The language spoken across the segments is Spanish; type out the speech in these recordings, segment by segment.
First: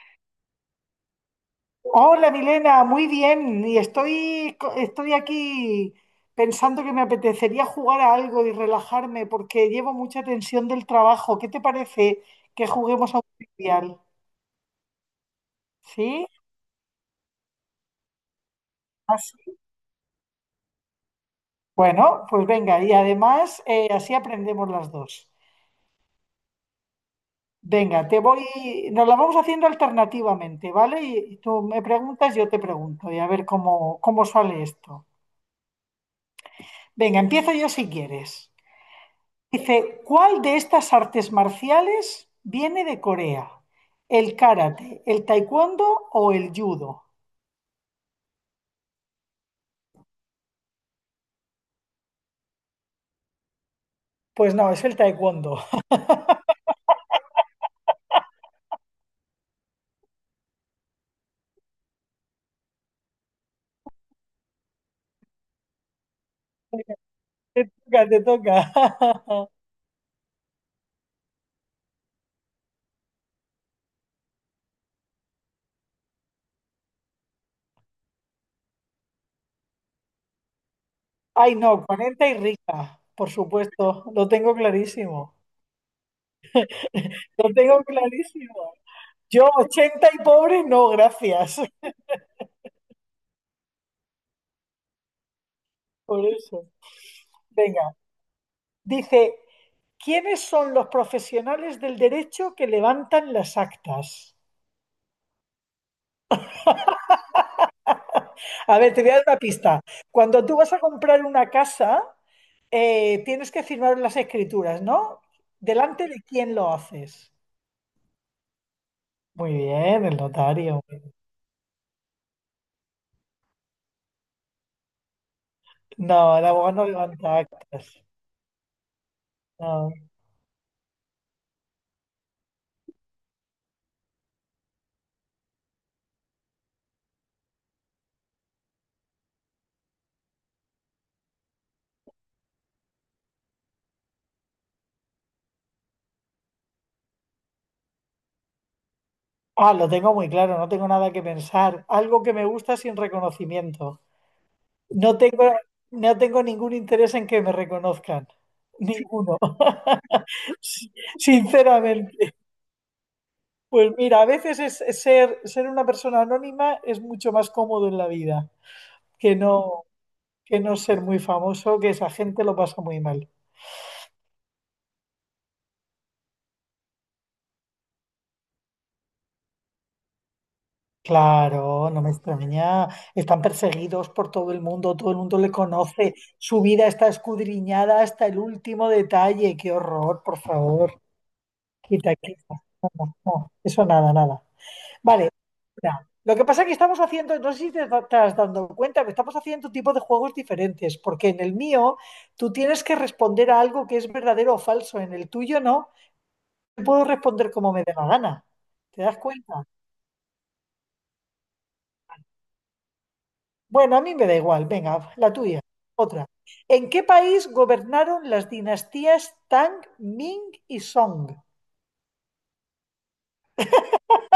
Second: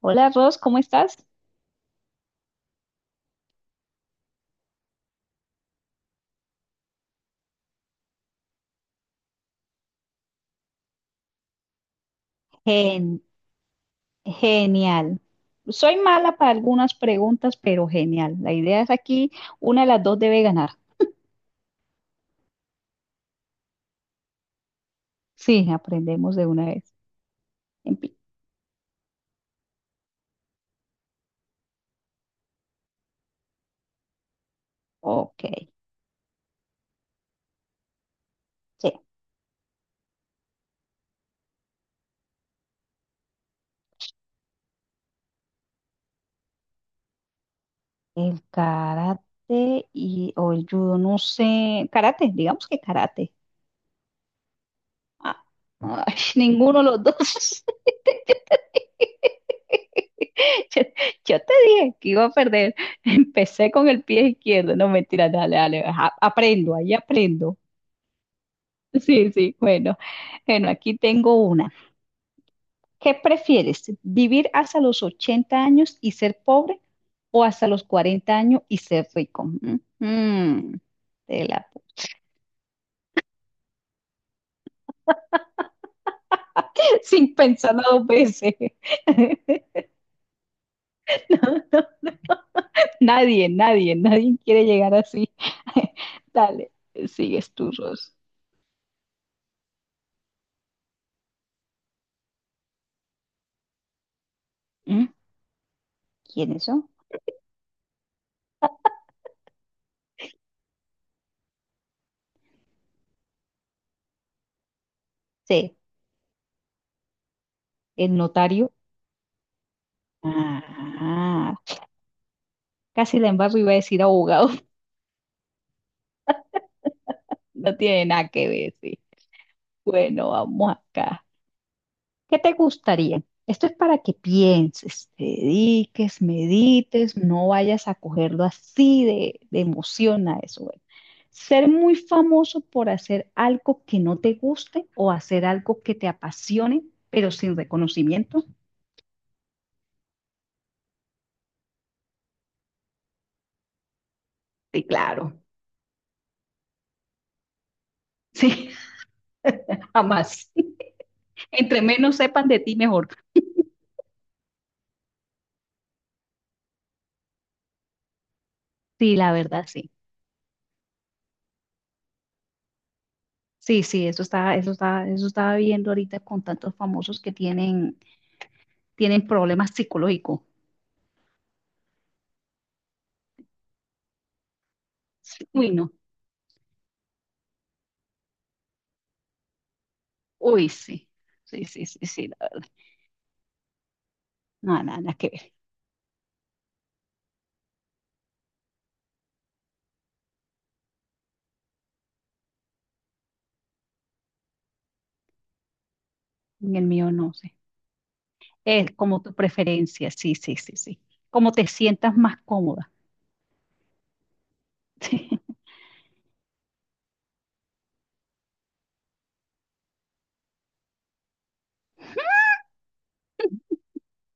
Hola Ros, ¿cómo estás? Hola Milena, muy bien. Y estoy aquí pensando que me apetecería jugar a algo y relajarme porque llevo mucha tensión del trabajo. ¿Qué te parece que juguemos a Gen- un trivial? genial. Soy ¿Sí? mala para algunas preguntas, pero genial. La idea es aquí, Así. una de las dos debe ganar. Bueno, pues venga, y además así aprendemos las dos. Sí, aprendemos de una vez. Venga, Empie- nos la vamos haciendo alternativamente, ¿vale? Y tú me preguntas, yo te pregunto, y a ver cómo sale esto. Ok, Venga, empiezo yo si quieres. sí. Dice, ¿cuál de estas artes marciales viene de Corea? ¿El karate, el taekwondo o el judo? El karate y, o el judo, no sé. Karate, digamos que karate. Pues no, es el Ah, taekwondo. ay, ninguno de los dos. Yo, yo te dije que iba a perder. Empecé con el pie izquierdo. No, mentira, dale, dale. Aprendo, ahí aprendo. Te toca, te toca. Sí, sí, bueno. Bueno, aquí tengo una. ¿Qué prefieres? ¿Vivir hasta los 80 años y ser pobre o hasta los 40 años y ser rico? Te Ay, la- no, 40 y rica, por supuesto. Lo tengo clarísimo. Sin Lo pensarlo tengo dos veces. clarísimo. Yo 80 y pobre, no, gracias. Nadie, nadie, nadie quiere llegar así. Por eso. Dale, sigues tú, Venga, Ros. dice, ¿quiénes son los profesionales del derecho que levantan las actas? ¿Mm? ¿Quiénes son? A ver, te voy a dar una pista. Cuando tú vas a comprar una casa, tienes que firmar las escrituras, ¿no? Sí, ¿Delante de quién lo haces? el notario. Muy bien, el notario. Ah, casi la embarro, iba a decir abogado. No, el abogado no levanta No actas. tiene nada que ver, sí. No. Bueno, vamos acá. ¿Qué te gustaría? Esto es para que pienses, te dediques, medites, no vayas a cogerlo así de emoción a eso. Bueno. Ser muy famoso por hacer algo que no te guste o hacer algo que te apasione, pero sin reconocimiento. Ah, lo tengo muy claro, no tengo nada que pensar. Algo que me gusta sin reconocimiento. Sí, No claro. tengo, no tengo ningún interés en que me reconozcan. Sí, Ninguno. jamás. Entre menos Sinceramente. sepan de ti, mejor. Pues mira, a veces es ser una persona anónima es mucho más cómodo en la vida Sí, la que verdad, no, sí. que no ser muy famoso, que esa gente lo pasa muy mal. Sí, sí, eso estaba viendo ahorita con tantos famosos que tienen problemas psicológicos. Claro, no me extraña. Están perseguidos por todo el mundo Sí, le uy, no. conoce. Su vida está escudriñada hasta el último detalle. Qué horror, por Uy, favor. sí, sí, sí, sí, Quita, sí, la quita. verdad. No, no, no. Eso nada, nada. No, nada, nada que Vale. ver. Mira, lo que pasa es que estamos haciendo, no sé si te estás dando cuenta, que estamos haciendo tipo de juegos diferentes, porque en el mío tú tienes que responder a algo que es verdadero o falso, en el tuyo no, En te el puedo mío no responder sé. como me dé la gana. Es ¿Te das como tu cuenta? preferencia, sí, sí, sí, sí. Como te sientas más cómoda. Bueno, a mí me da igual, venga, la tuya, otra. ¿En qué país gobernaron las dinastías Tang, Ming y Song?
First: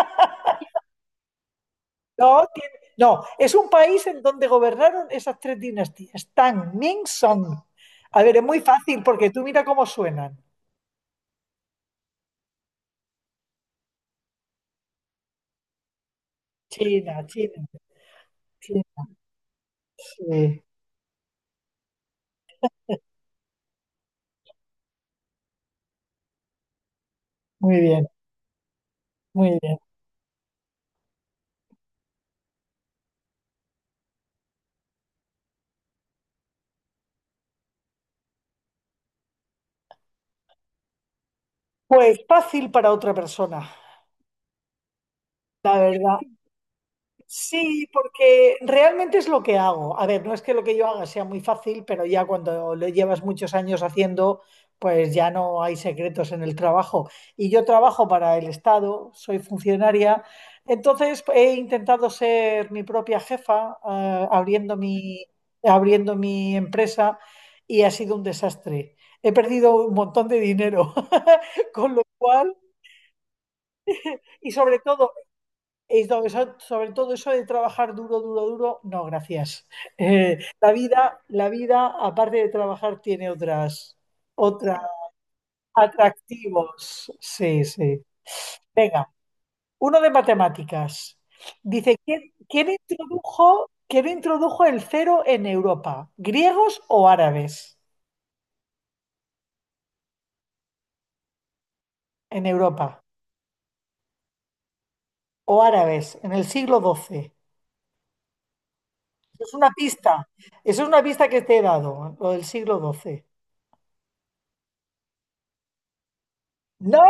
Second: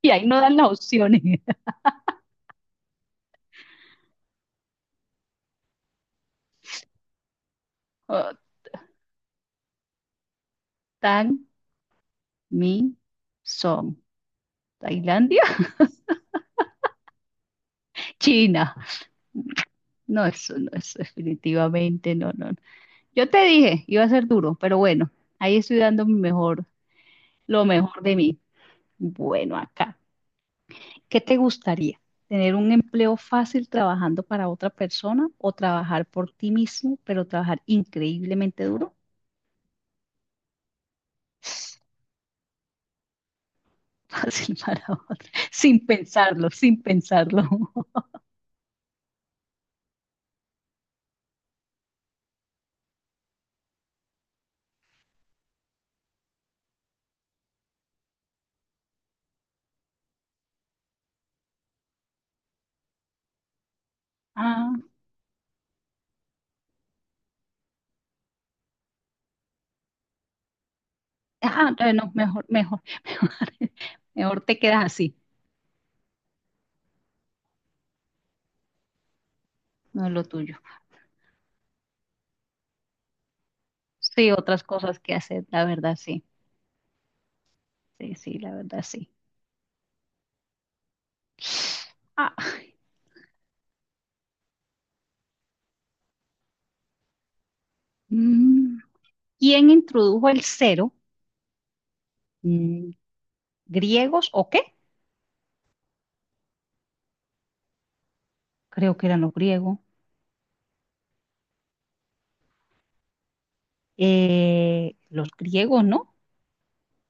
Y ahí no dan las opciones. No, no, es un país en donde gobernaron esas tres dinastías, Tang, Ming, Song. A Oh, ver, es muy fácil porque tú mira cómo suenan. tan, mi, son. Tailandia, China, China, China. China. No, eso Sí, no, eso definitivamente no, no. No. Yo te dije, iba a ser duro, pero bueno, ahí estoy dando mi mejor, lo muy mejor bien, de mí. Bueno, muy bien. acá. ¿Qué te gustaría? ¿Tener un empleo fácil trabajando para otra persona o trabajar por ti mismo, pero trabajar increíblemente duro? Pues fácil para otra persona, Fácil para otra. la Sin verdad. pensarlo, sin pensarlo. Sí, porque realmente es lo que hago. A ver, no es que lo que yo haga sea muy fácil, pero ya cuando lo llevas muchos años haciendo, pues ya no hay secretos en el trabajo. Y yo trabajo para el Estado, soy funcionaria, entonces he intentado ser mi propia jefa, Ah, abriendo mi empresa y ha sido un desastre. He perdido un montón de dinero, con lo no, mejor, cual, mejor, mejor, mejor y te sobre quedas todo así, sobre todo eso de trabajar duro, duro, duro, no, gracias. no es lo tuyo. la vida, aparte de trabajar, tiene otras, Sí, otras otras cosas que hacer, la verdad, sí. atractivos. Sí, sí. Sí, sí, la verdad, sí. Venga, uno de matemáticas. Dice, ¿quién, Ah, quién introdujo, quién introdujo el cero en Europa? ¿Griegos o árabes? mm, ¿quién introdujo el cero? En Mm, Europa. ¿Griegos o qué? O árabes, en el siglo XII. Creo que eran los Es una griegos. pista. Eso es una pista que te he dado, lo del siglo XII. Los griegos, ¿no? No,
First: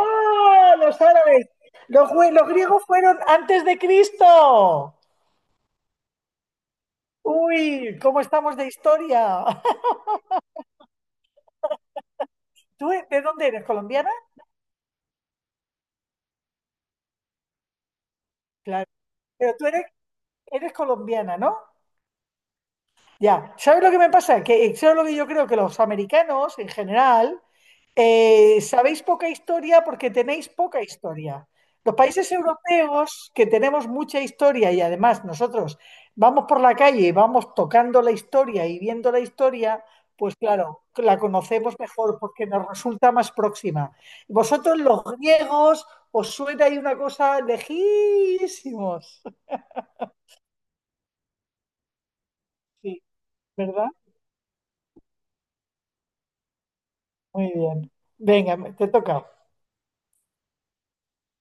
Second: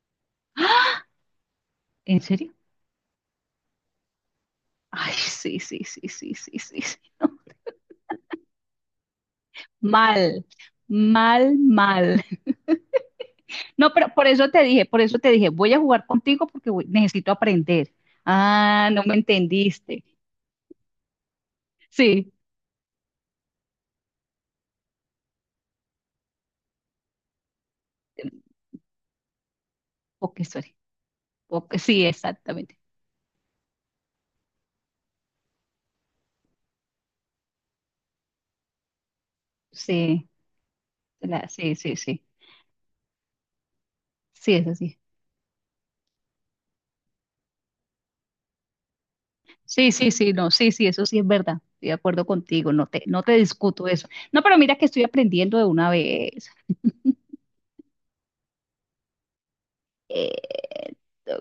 los árabes. Los, ¿En grie- los serio? griegos fueron antes de Cristo. Ay, sí, sí, sí, sí, sí, sí, sí. No. Uy, ¿cómo estamos de historia? Mal, mal, mal. ¿Tú de dónde eres? No, pero ¿Colombiana? por eso te dije, voy a jugar contigo porque necesito aprender. Ah, Claro. no me Pero tú eres, entendiste. eres colombiana, ¿no? Sí, Ya. ¿Sabes lo que me pasa? Que ¿sabes lo que yo creo? Que los americanos en general sabéis poca historia porque ok, tenéis sorry. poca historia. Ok, Los sí, países exactamente. europeos que tenemos mucha historia y además nosotros vamos por la calle y vamos tocando la historia y viendo la historia, Sí, pues claro, la sí, conocemos sí, mejor sí. porque nos resulta más próxima. Sí, es Vosotros así. los griegos os suena ahí una cosa lejísimos. Sí, sí, sí, no, sí, sí, eso sí es verdad. Estoy de acuerdo contigo, no te, Sí, no te discuto ¿verdad? eso. No, pero mira que estoy aprendiendo de una vez. Muy bien. Venga, te toca. Eh,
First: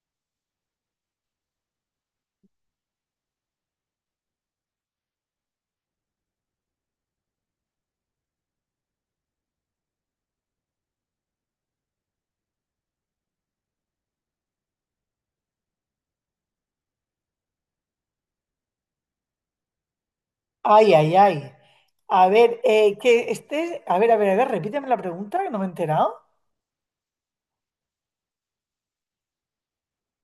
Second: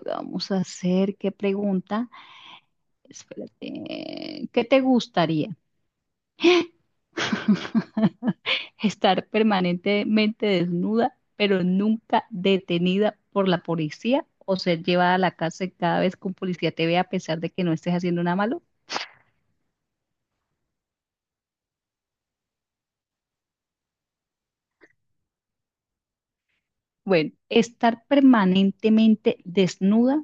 vamos a hacer, ¿qué pregunta? Espérate, ¿qué te gustaría? ¿Estar permanentemente desnuda, pero nunca detenida por la policía o ser llevada a la cárcel cada vez que un policía te vea a pesar de que no estés haciendo nada malo? Ay, ay, ay. A ver, que estés. A ver, a ver, a ver, repíteme la pregunta que no me he enterado. Bueno, estar permanentemente desnuda,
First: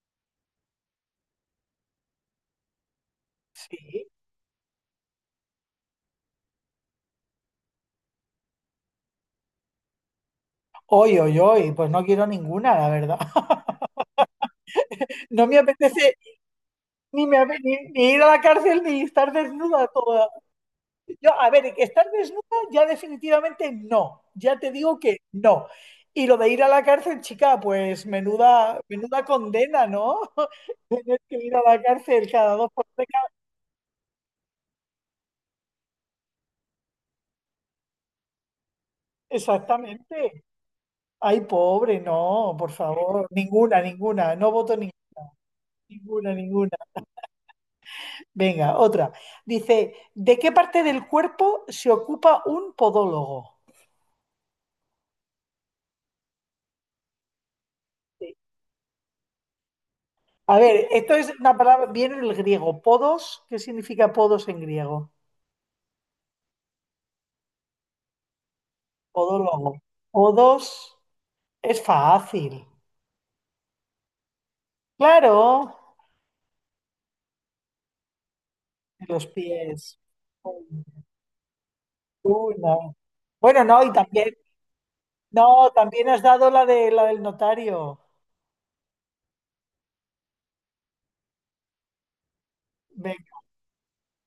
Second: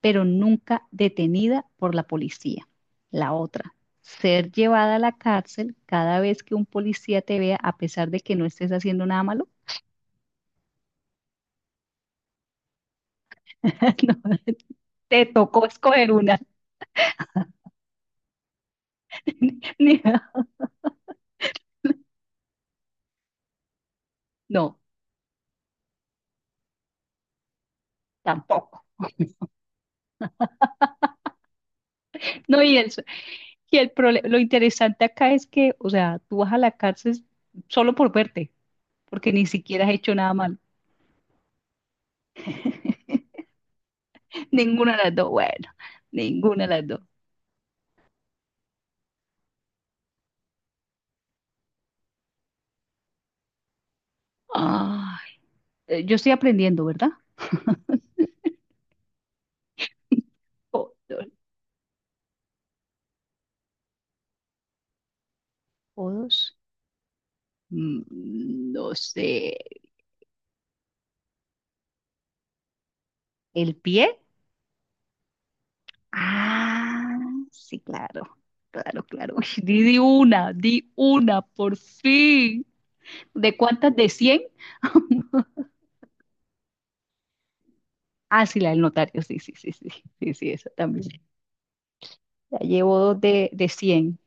pero nunca detenida por la policía. La otra, Sí. ser llevada a la cárcel cada vez que un policía te vea a pesar de que no estés haciendo nada malo. Hoy, hoy, hoy. Pues no quiero ninguna, la verdad. No, te No me tocó escoger apetece una. ni ir a la cárcel ni estar desnuda Ni- toda. Yo, a ver, que estar desnuda ya definitivamente no. Ya te No, digo que no. Y lo de ir a la cárcel, chica, pues menuda, tampoco. menuda condena, ¿no? Tener que ir a la cárcel cada No, dos y por el, tres. y el prole- lo interesante acá es que, o sea, tú vas a la cárcel solo por verte, porque ni siquiera has hecho nada Exactamente. malo. Ay, pobre, no, por favor, ninguna, ninguna, no voto Ninguna de las dos, bueno, ninguna, ninguna de ninguna. las dos. Venga, otra. Dice, ¿de qué parte del cuerpo se ocupa un podólogo? Ay, yo estoy aprendiendo, ¿verdad? Sí. A ver, O, esto es una palabra, viene del griego, podos, ¿qué significa podos en griego? o dos. No sé, Podólogo. Podos es fácil. ¿el pie? Claro, Ah, sí, claro, claro, en los claro. Uy, pies. Di una, por fin. Una. ¿De Bueno, no, y cuántas? ¿De también, 100? no, también has dado la de la del notario. Ah, sí, la del notario, sí, sí, sí, sí, sí, sí, esa también. Ya llevo Ve- dos de 100.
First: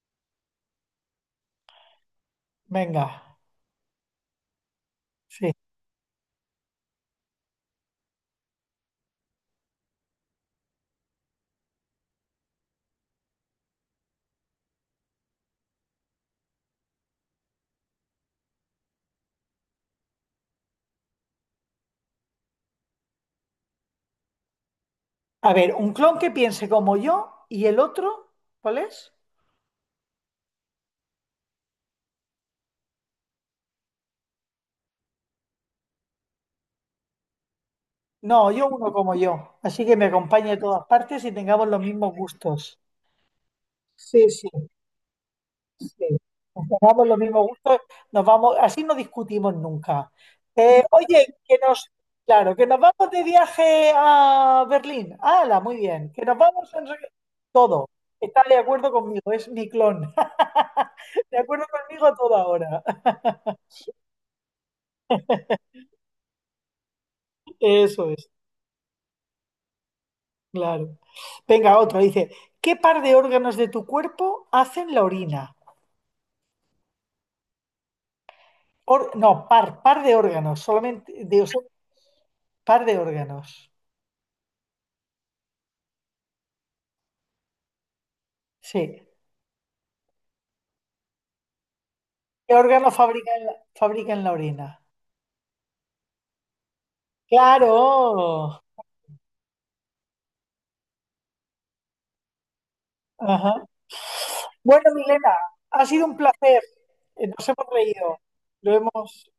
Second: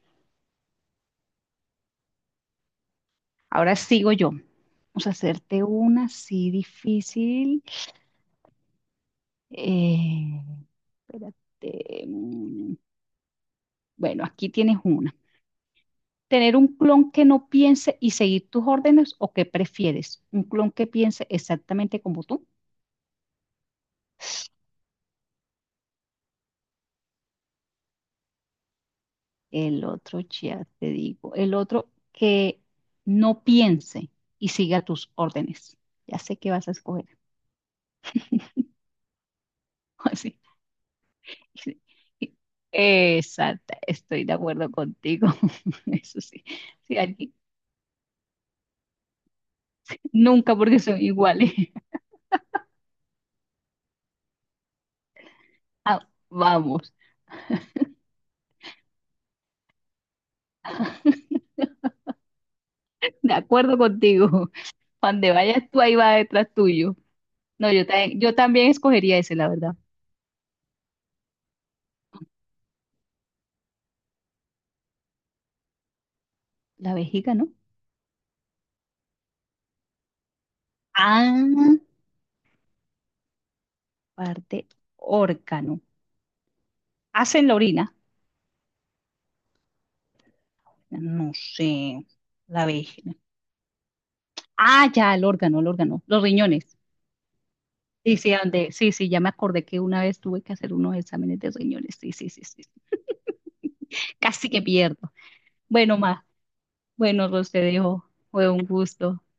Venga, Ahora sigo yo. Vamos a sí. hacerte una así difícil. Eh, espérate. Bueno, aquí tienes una. ¿Tener un clon que no piense y seguir tus órdenes o qué prefieres? ¿Un clon que piense exactamente como tú? A ver, un clon que piense como yo y el otro, ¿cuál es? El otro, ya te digo, el otro que no piense y siga tus órdenes. Ya sé que vas a escoger. No, yo uno como yo. Así que me Así. acompañe a todas partes y tengamos los mismos gustos. Exacta, estoy Sí, de sí, acuerdo contigo. sí. Eso sí, sí, Tengamos los mismos gustos, nos vamos, así no discutimos nunca. nunca porque son Oye, iguales. que nos, claro, que nos vamos de viaje a Berlín. ¡Hala! Muy Ah, bien. Que nos vamos a no vamos, sé qué. Todo. Está de acuerdo conmigo, es mi clon. De acuerdo conmigo a toda hora. de acuerdo contigo. Donde vayas tú, ahí va detrás tuyo. No, Eso es. yo también escogería ese, la verdad. Claro. Venga, otro. Dice, ¿qué par de órganos de tu cuerpo hacen la orina? La vejiga, ¿no? No, par de órganos, solamente, Ah, par de órganos. parte órgano. Hacen la orina. Sí. No sé. ¿Qué La órgano vejiga. fabrican la orina? Ah, ya, el órgano, el órgano. Los riñones. Sí, sí, Claro. Sí, sí, ya me acordé que una vez tuve que hacer unos exámenes de riñones. Sí, sí, sí, sí. Ajá. Casi que Bueno, pierdo. Milena, ha Bueno, sido un placer. bueno, Nos Ros, te hemos dejo. reído. Fue un Lo gusto. hemos...